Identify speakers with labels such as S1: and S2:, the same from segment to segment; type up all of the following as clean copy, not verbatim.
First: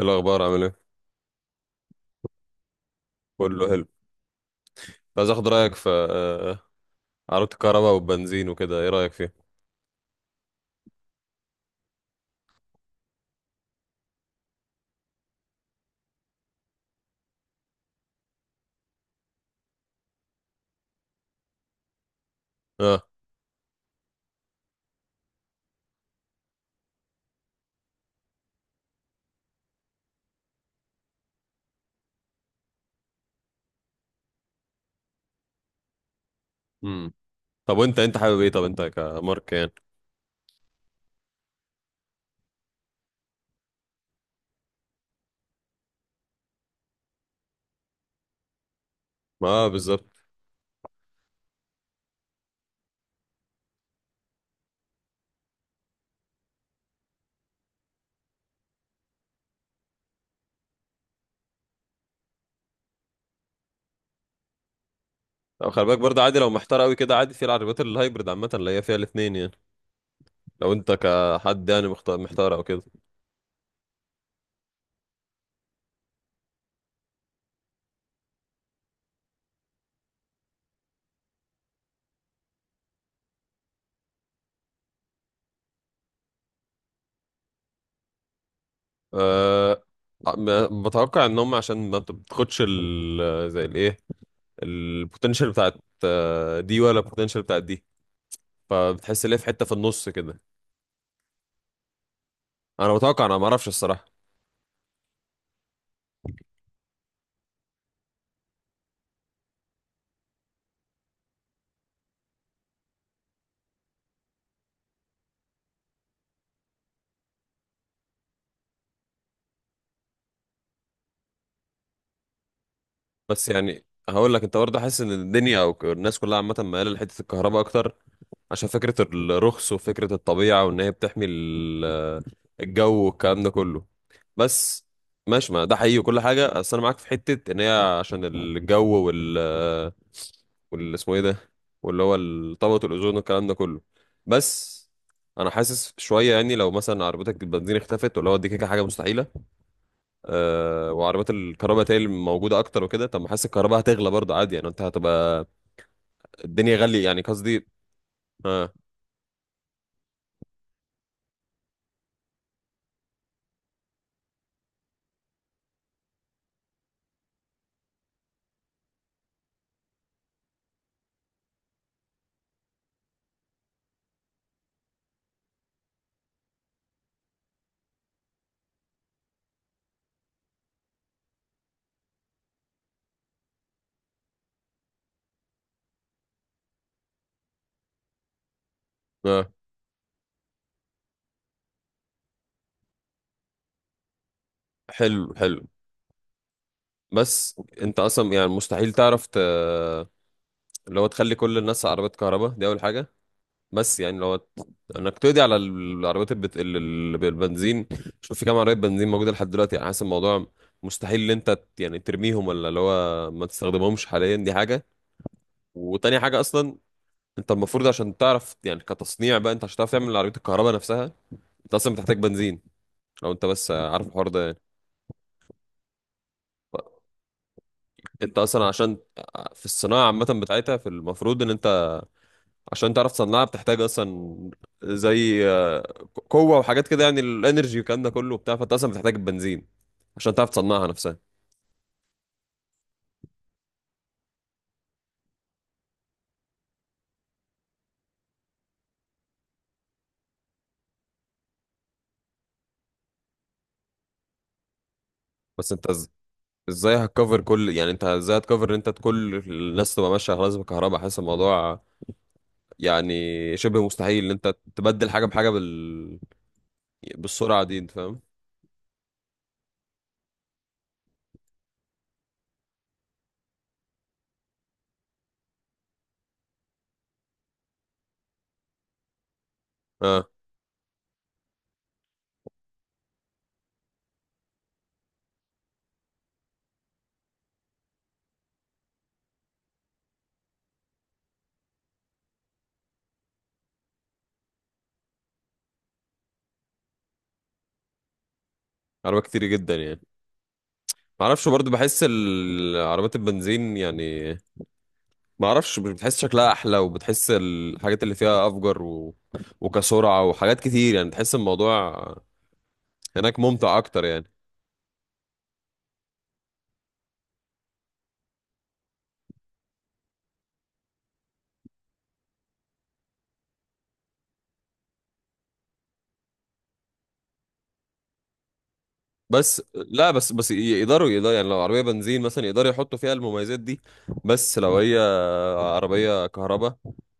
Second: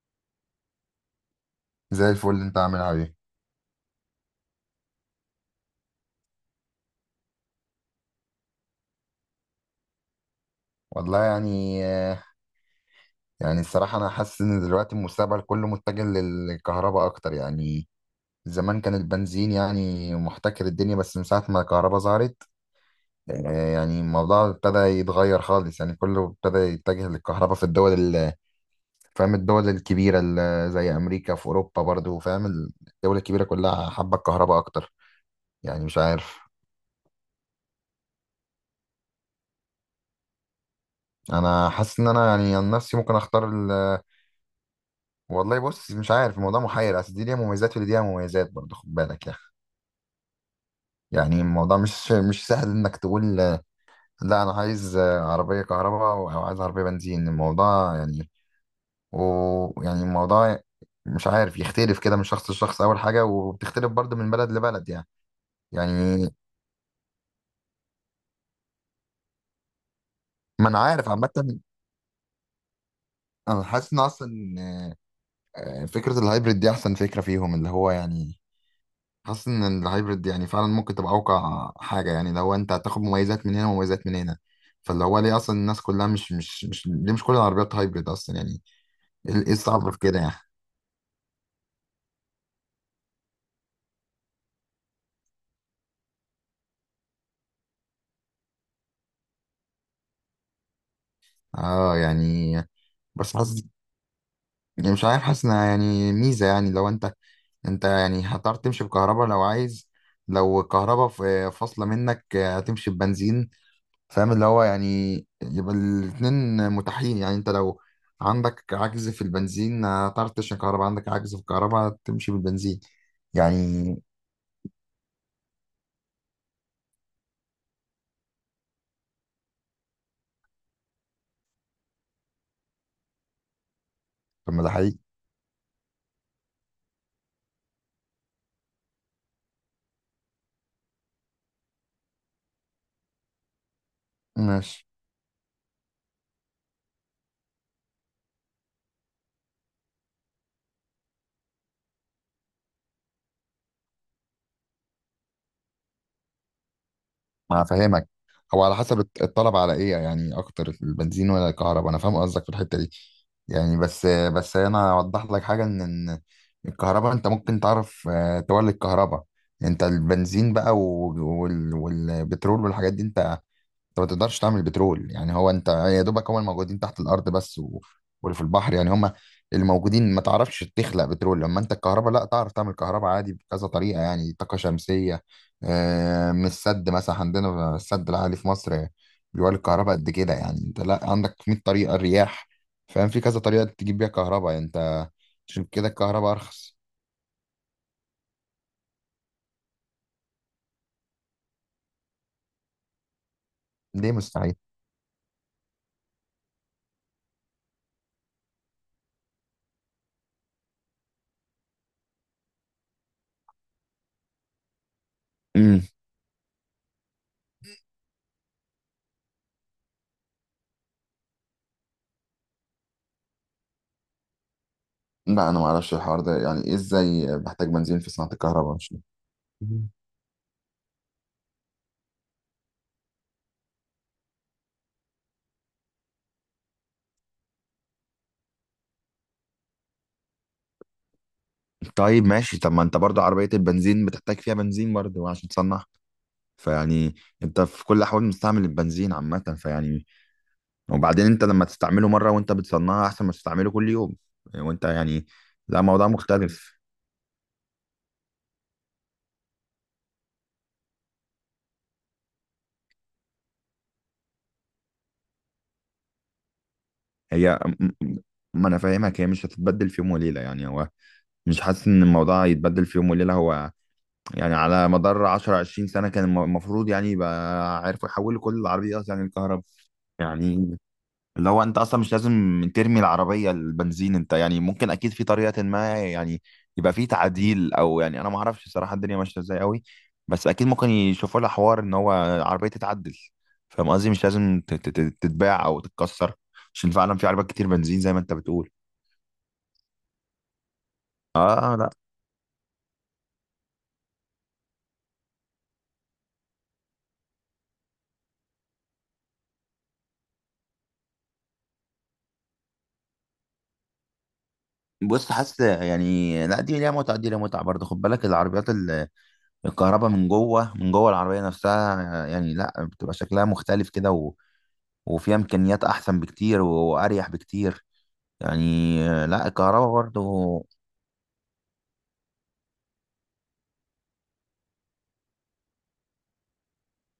S1: إيه الأخبار، عامل ايه؟
S2: زي الفل. اللي انت عاملها ايه؟
S1: كله حلو. عايز اخد رأيك في عربية الكهرباء والبنزين وكده، ايه رأيك فيها؟
S2: والله يعني، الصراحة أنا حاسس إن دلوقتي المستقبل كله متجه للكهرباء أكتر يعني. زمان كان البنزين يعني محتكر الدنيا، بس من ساعة ما الكهرباء ظهرت
S1: اه.
S2: يعني الموضوع ابتدى يتغير خالص. يعني كله ابتدى يتجه للكهرباء في فاهم؟ الدول الكبيرة زي أمريكا، في أوروبا برضو. فاهم؟ الدول الكبيرة كلها حابة الكهرباء أكتر، يعني مش عارف.
S1: امم. طب وانت حابب ايه؟ طب انت كمارك يعني؟
S2: أنا حاسس إن أنا يعني عن نفسي ممكن أختار. والله بص، مش عارف، الموضوع محير، اصل دي ليها مميزات ودي ليها مميزات برضه، خد بالك يعني.
S1: ما اه، بالظبط.
S2: يعني الموضوع مش سهل انك تقول لا انا عايز عربيه كهرباء او عايز عربيه بنزين، الموضوع يعني، ويعني الموضوع مش عارف، يختلف كده من شخص لشخص اول حاجه، وبتختلف برضه من بلد لبلد يعني.
S1: طب خلي بالك برضه،
S2: يعني
S1: عادي لو محتار قوي كده. عادي في العربيات الهايبرد عامة، اللي هي فيها الاتنين يعني.
S2: ما
S1: لو
S2: انا
S1: انت
S2: عارف عامه.
S1: كحد يعني محتار او كده.
S2: انا حاسس ان اصلا فكره الهايبريد دي احسن فكره فيهم. اللي هو يعني حاسس ان الهايبرد يعني فعلا ممكن تبقى اوقع حاجه، يعني لو انت هتاخد مميزات من هنا ومميزات من هنا. فاللي هو ليه اصلا الناس كلها مش مش مش ليه مش كل العربيات هايبرد اصلا يعني؟ إيه
S1: أه.
S2: الصعب في كده يعني؟
S1: بتوقع ان هم عشان ما بت- بتاخدش ال زي الايه، البوتنشال بتاعت دي ولا البوتنشال بتاعت دي. فبتحس ان هي في حتة في النص كده.
S2: اه يعني
S1: انا بتوقع،
S2: بس
S1: انا ما
S2: حاسس،
S1: اعرفش الصراحة.
S2: يعني مش عارف، حاسس انها يعني ميزه. يعني لو انت يعني هتعرف تمشي بكهرباء لو عايز، لو الكهرباء فاصله منك هتمشي ببنزين. فاهم؟ اللي هو يعني يبقى الاتنين متاحين، يعني انت لو عندك عجز في البنزين هتعرف تشحن كهرباء، عندك عجز في الكهرباء تمشي بالبنزين
S1: بس يعني
S2: يعني.
S1: هقول لك، انت برضه حاسس ان الدنيا او الناس كلها عامه مايله لحته الكهرباء اكتر، عشان فكره الرخص وفكره الطبيعه وان هي بتحمي الجو والكلام ده كله.
S2: طب ما ده
S1: بس
S2: حقيقي.
S1: ماشي، ما ده حقيقي وكل حاجه. بس انا معاك في حته ان هي عشان الجو وال اسمه ايه ده، واللي هو طبقه الاوزون والكلام ده كله. بس
S2: ماشي.
S1: انا حاسس شويه يعني، لو مثلا عربيتك البنزين اختفت، واللي هو دي كده حاجه مستحيله، وعربيات الكهرباء تالي موجوده اكتر وكده. طب ما حاسس الكهرباء هتغلى برضه، عادي يعني انت هتبقى الدنيا غاليه، يعني
S2: ما
S1: قصدي.
S2: فاهمك. هو
S1: اه.
S2: على حسب الطلب على ايه يعني اكتر، البنزين ولا الكهرباء. انا فاهم قصدك في الحتة دي يعني، بس انا اوضح لك حاجة، ان الكهرباء انت ممكن تعرف تولد كهرباء. انت البنزين بقى والبترول والحاجات دي، انت ما تقدرش تعمل بترول، يعني هو انت يا دوبك هم الموجودين تحت الارض بس، و... واللي في البحر يعني، هم اللي موجودين، ما تعرفش تخلق بترول. لما انت الكهرباء لا، تعرف تعمل كهرباء عادي بكذا طريقه، يعني طاقه شمسيه، من السد مثلا، عندنا السد العالي في مصر
S1: اه،
S2: بيولد الكهرباء قد كده. يعني انت لا عندك 100 طريقه، الرياح، فاهم؟ في كذا طريقه تجيب بيها كهرباء يعني انت.
S1: حلو حلو.
S2: عشان كده الكهرباء ارخص.
S1: بس انت اصلا يعني مستحيل تعرف ت... اللي هو تخلي كل الناس عربيات كهرباء، دي اول حاجه. بس
S2: ليه
S1: يعني لو
S2: مستحيل؟
S1: انك تقضي على العربيات بالبنزين. شوف في كام عربيه بنزين موجوده لحد دلوقتي، يعني حاسس الموضوع مستحيل ان انت يعني ترميهم، ولا اللي هو ما تستخدمهمش حاليا، دي حاجه.
S2: امم.
S1: وتاني حاجه اصلا، انت المفروض عشان تعرف يعني كتصنيع بقى، انت عشان تعرف تعمل عربية الكهرباء نفسها، انت اصلا بتحتاج بنزين. لو انت بس عارف الحوار ده يعني.
S2: لا انا ما اعرفش الحوار ده يعني ايه، ازاي بحتاج بنزين في صناعه
S1: انت اصلا
S2: الكهرباء؟ مش
S1: عشان في الصناعة عامة بتاعتها، في المفروض ان انت عشان تعرف تصنعها بتحتاج اصلا زي قوة وحاجات كده يعني، الانرجي والكلام ده كله وبتاع، فانت اصلا بتحتاج البنزين عشان تعرف تصنعها نفسها.
S2: طيب. ماشي، طب ما انت برضو عربية البنزين بتحتاج فيها بنزين برضو عشان تصنعها، فيعني انت في كل الاحوال مستعمل البنزين عامة. فيعني وبعدين انت لما تستعمله مرة وانت بتصنعها احسن ما تستعمله كل يوم. وانت يعني
S1: بس
S2: لا،
S1: انت
S2: موضوع مختلف.
S1: ازاي هتكفر كل، يعني انت ازاي هتكفر ان انت كل الناس تبقى ماشية خلاص بالكهرباء؟ حاسس الموضوع يعني شبه مستحيل ان انت تبدل حاجة بحاجة بال...
S2: هي
S1: بالسرعة دي، انت
S2: م- م-
S1: فاهم.
S2: ما انا فاهمك، هي مش هتتبدل في يوم وليلة يعني. هو مش حاسس ان الموضوع يتبدل في يوم وليلة. هو يعني على مدار 10 20 سنة كان المفروض يعني يبقى عارفوا يحولوا كل العربيات يعني الكهرباء.
S1: اه.
S2: يعني اللي هو انت اصلا مش لازم ترمي العربيه البنزين، انت يعني ممكن اكيد في طريقه ما يعني يبقى في تعديل، او يعني انا ما اعرفش صراحه الدنيا ماشيه ازاي قوي، بس اكيد ممكن يشوفوا لها حوار ان هو العربيه تتعدل. فاهم قصدي؟ مش لازم تتباع او تتكسر، عشان فعلا في عربيات كتير بنزين زي ما انت بتقول.
S1: عربيات كتير جدا يعني. ما اعرفش برضه،
S2: اه لا.
S1: بحس عربيات البنزين يعني، ما اعرفش، مش بتحس شكلها احلى؟ وبتحس الحاجات اللي فيها افجر و... وكسرعه وحاجات كتير، يعني تحس الموضوع هناك ممتع اكتر يعني.
S2: بص حاسس يعني لا دي ليها متعه، دي ليها متعه برضه، خد بالك. العربيات الكهرباء من جوه العربيه نفسها، يعني لا بتبقى شكلها مختلف كده وفيها امكانيات احسن بكتير واريح بكتير، يعني لا
S1: بس
S2: الكهرباء
S1: لا، بس
S2: برضو.
S1: يقدروا يعني لو عربيه بنزين مثلا يقدروا يحطوا فيها المميزات دي. بس لو هي عربية كهرباء،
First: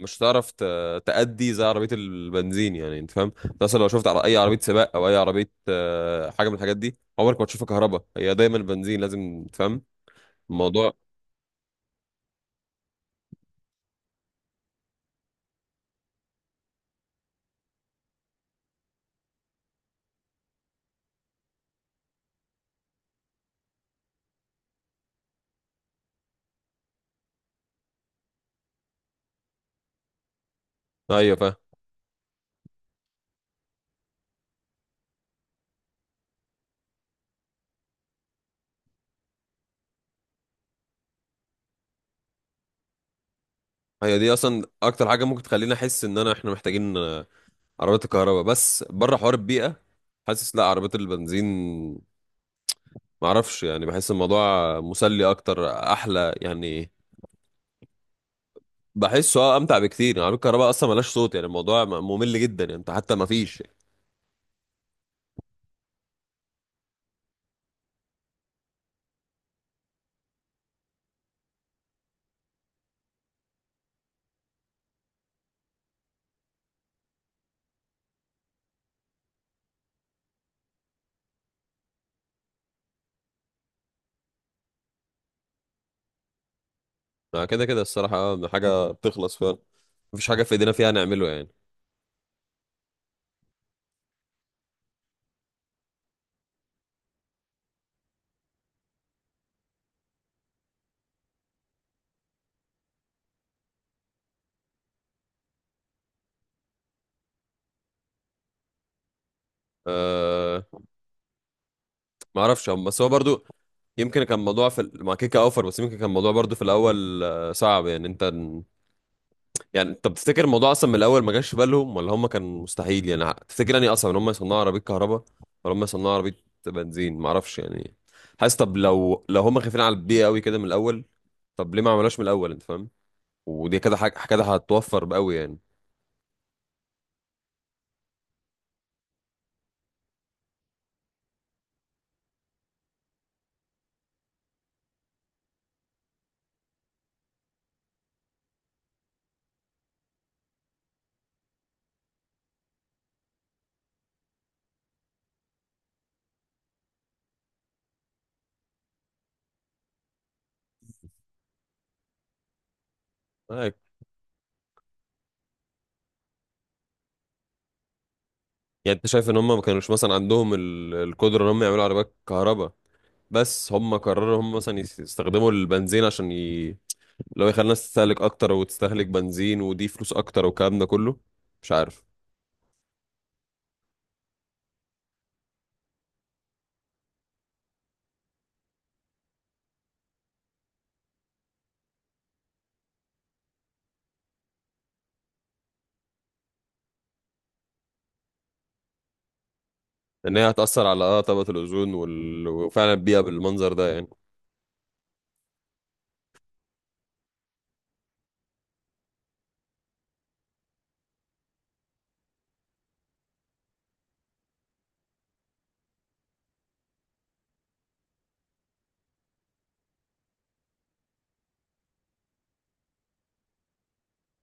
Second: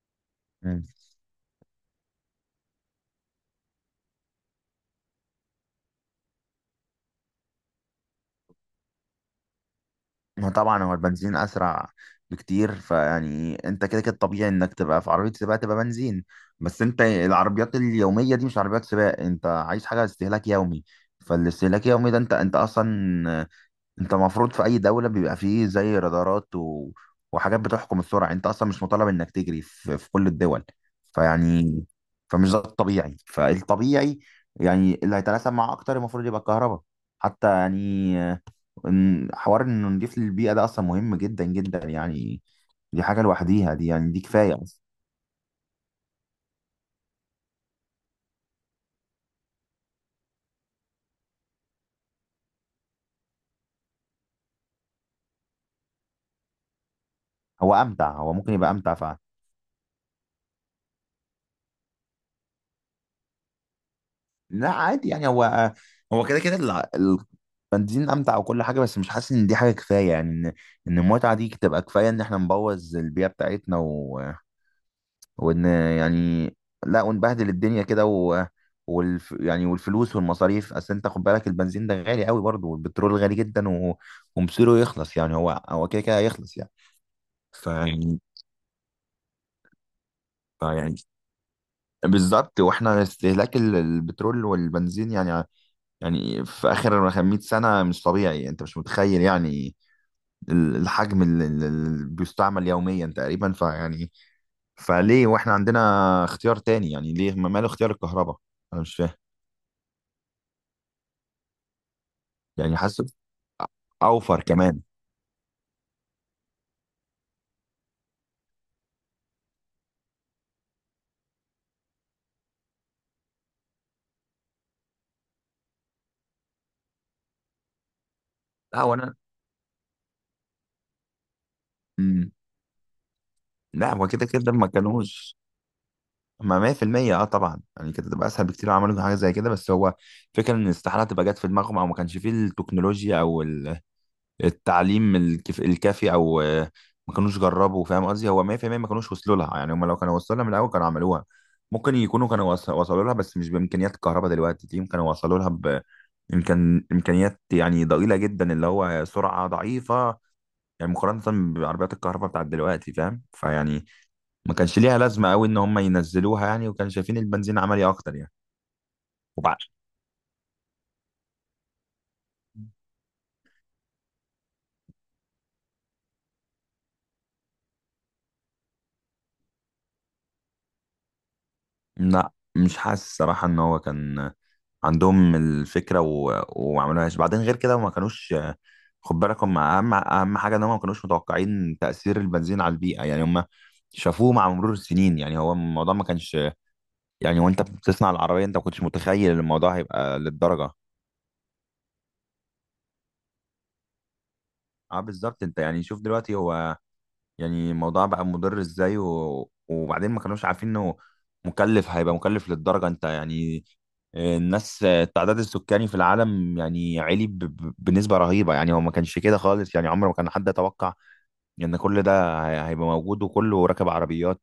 S1: مش هتعرف
S2: مم.
S1: تأدي زي عربية البنزين، يعني انت فاهم. انت مثلا لو شفت على اي عربية سباق او اي عربية، حاجة من الحاجات دي، عمرك ما تشوفها كهرباء، هي دايما بنزين، لازم تفهم
S2: ما طبعا هو
S1: الموضوع.
S2: البنزين اسرع بكتير، فيعني انت كده كده طبيعي انك تبقى في عربيه سباق تبقى بنزين، بس انت العربيات اليوميه دي مش عربيات سباق. انت عايز حاجه استهلاك يومي، فالاستهلاك اليومي ده انت اصلا، انت المفروض في اي دولة بيبقى فيه زي رادارات و... وحاجات بتحكم السرعة، انت اصلا مش مطالب انك تجري في كل الدول.
S1: ايوه، فاهم.
S2: فيعني فمش ده الطبيعي، فالطبيعي يعني اللي هيتلاشى اكتر المفروض يبقى الكهرباء. حتى يعني حوار انه نضيف للبيئة ده اصلا مهم جدا جدا يعني، دي حاجة لوحديها دي، يعني
S1: هي
S2: دي
S1: دي
S2: كفاية
S1: اصلا
S2: اصلا.
S1: اكتر حاجة ممكن تخليني احس ان احنا محتاجين عربيات الكهرباء، بس بره حوار البيئة. حاسس لا، عربيات البنزين، معرفش يعني، بحس الموضوع مسلي اكتر، احلى يعني.
S2: هو امتع، هو ممكن يبقى امتع.
S1: بحسه اه امتع بكتير يعني. عربية الكهرباء اصلا ملهاش صوت، يعني الموضوع ممل جدا، يعني انت حتى ما فيش.
S2: لا عادي يعني، هو هو كده كده البنزين امتع وكل حاجه، بس مش حاسس ان دي حاجه كفايه، يعني ان المتعه دي تبقى كفايه ان احنا نبوظ البيئه بتاعتنا، و... وان يعني لا، ونبهدل الدنيا كده، و... يعني والفلوس والمصاريف. اصل انت خد بالك البنزين ده غالي قوي برضه، والبترول غالي جدا، و... ومصيره يخلص، يعني هو هو كده كده هيخلص يعني.
S1: ما كده كده، الصراحة
S2: فيعني
S1: حاجة بتخلص فعلا، مفيش حاجة في ايدينا فيها
S2: فيعني
S1: نعمله يعني.
S2: بالظبط. واحنا استهلاك البترول والبنزين يعني، يعني في اخر 100 سنه مش طبيعي، انت مش متخيل يعني الحجم اللي بيستعمل يوميا تقريبا، فيعني فليه واحنا عندنا اختيار تاني، يعني ليه ماله اختيار الكهرباء؟ انا مش فاهم.
S1: أه. ما اعرفش،
S2: يعني
S1: بس
S2: حاسس
S1: هو برضو يمكن كان
S2: اوفر
S1: الموضوع في
S2: كمان.
S1: مع كيكا اوفر. بس يمكن كان الموضوع برضو في الاول صعب، يعني انت. يعني انت بتفتكر الموضوع اصلا من الاول ما جاش في بالهم، ولا هم كان مستحيل يعني تفتكر يعني اصلا ان هم يصنعوا عربية كهرباء ولا هم يصنعوا عربية بنزين؟ ما اعرفش يعني. حاسس طب
S2: لا وانا
S1: لو هم خايفين على البيئة قوي كده من الاول، طب ليه ما عملوش من
S2: مم.
S1: الاول، انت فاهم؟ ودي
S2: لا
S1: كده
S2: هو
S1: حاجة
S2: كده
S1: كده
S2: كده ما
S1: هتوفر بقوي
S2: كانوش.
S1: يعني.
S2: ما 100% اه طبعا، يعني كده تبقى اسهل بكتير لو عملوا حاجه زي كده، بس هو فكره ان استحاله تبقى جت في دماغهم، او ما كانش فيه التكنولوجيا او ال التعليم الكافي، او ما كانوش جربوا. فاهم قصدي؟ هو 100% ما كانوش وصلوا لها، يعني هم لو كانوا وصلوا لها من الاول كانوا عملوها. ممكن يكونوا كانوا وصلوا لها، بس مش بامكانيات الكهرباء دلوقتي دي كانوا وصلوا لها. امكانيات يعني ضئيله جدا، اللي هو سرعه ضعيفه، يعني مقارنه بعربيات الكهرباء بتاعت دلوقتي. فاهم؟
S1: طيب.
S2: فيعني ما كانش ليها لازمه قوي ان هم ينزلوها يعني، وكانوا شايفين البنزين عملي اكتر يعني.
S1: يعني انت شايف ان هم ما
S2: وبع-
S1: كانوش مثلا عندهم القدره ان هم يعملوا عربيات كهرباء؟ بس هم قرروا هم مثلا يستخدموا البنزين عشان ي... لو يخلي الناس تستهلك اكتر وتستهلك بنزين، ودي فلوس اكتر والكلام ده كله، مش عارف.
S2: لا مش حاسس صراحة ان هو كان عندهم الفكره و... وما عملوهاش، بعدين غير كده ما كانوش. خد بالك هم اهم حاجه ان هم ما كانوش متوقعين تاثير البنزين على البيئه، يعني هم شافوه مع مرور السنين. يعني هو الموضوع ما كانش يعني، وانت بتصنع العربيه انت ما كنتش متخيل الموضوع هيبقى
S1: ان هي
S2: للدرجه.
S1: هتاثر على اه طبقه الاوزون وفعلا البيئه بالمنظر ده يعني.
S2: اه بالظبط. انت يعني شوف دلوقتي، هو يعني الموضوع بقى مضر ازاي، و... وبعدين ما كانوش عارفين انه مكلف، هيبقى مكلف للدرجة. انت يعني الناس التعداد السكاني في العالم يعني عالي بنسبة رهيبة، يعني هو ما كانش كده خالص يعني. عمر ما كان حد يتوقع ان كل ده هيبقى موجود وكله راكب عربيات.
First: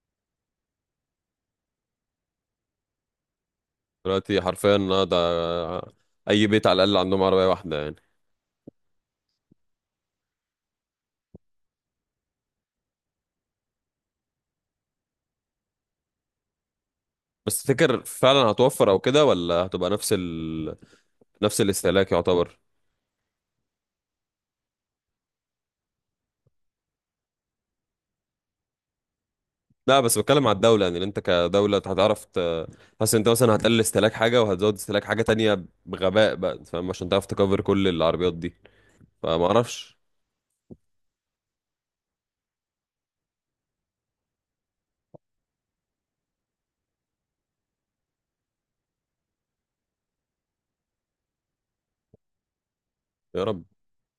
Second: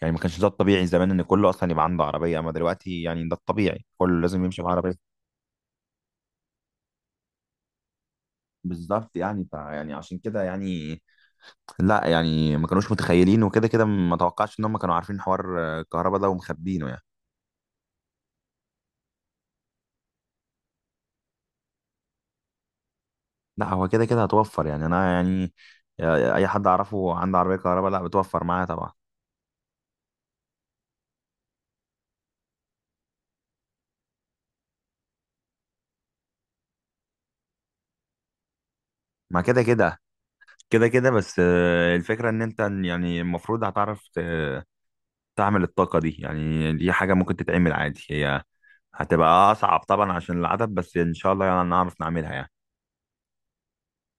S2: يعني ما كانش ده الطبيعي زمان، ان كله اصلا يبقى عنده عربية، اما دلوقتي يعني ده الطبيعي، كله
S1: دلوقتي
S2: لازم يمشي
S1: حرفيا
S2: بعربية.
S1: اه ده، اي بيت على الاقل عندهم عربيه واحده يعني.
S2: بالظبط يعني، ف يعني عشان كده يعني لا، يعني ما كانوش متخيلين، وكده كده ما توقعش ان هم كانوا عارفين حوار الكهرباء ده ومخبينه يعني.
S1: بس تفتكر فعلا هتوفر او كده، ولا هتبقى نفس ال... نفس الاستهلاك يعتبر؟
S2: لا هو كده كده هتوفر يعني انا يعني اي حد اعرفه عنده عربية كهرباء لا بتوفر معاه طبعا.
S1: لا، بس بتكلم على الدولة، يعني انت كدولة هتعرف حاسس انت مثلا هتقلل استهلاك حاجة وهتزود استهلاك حاجة تانية بغباء بقى، فاهم، عشان تعرف تكفر كل العربيات دي.
S2: ما
S1: فما
S2: كده
S1: اعرفش.
S2: كده كده كده، بس الفكرة ان انت يعني المفروض هتعرف تعمل الطاقة دي، يعني دي حاجة ممكن تتعمل عادي. هي هتبقى اصعب طبعا عشان العدد، بس ان شاء الله يعني نعرف نعملها يعني.
S1: يا رب.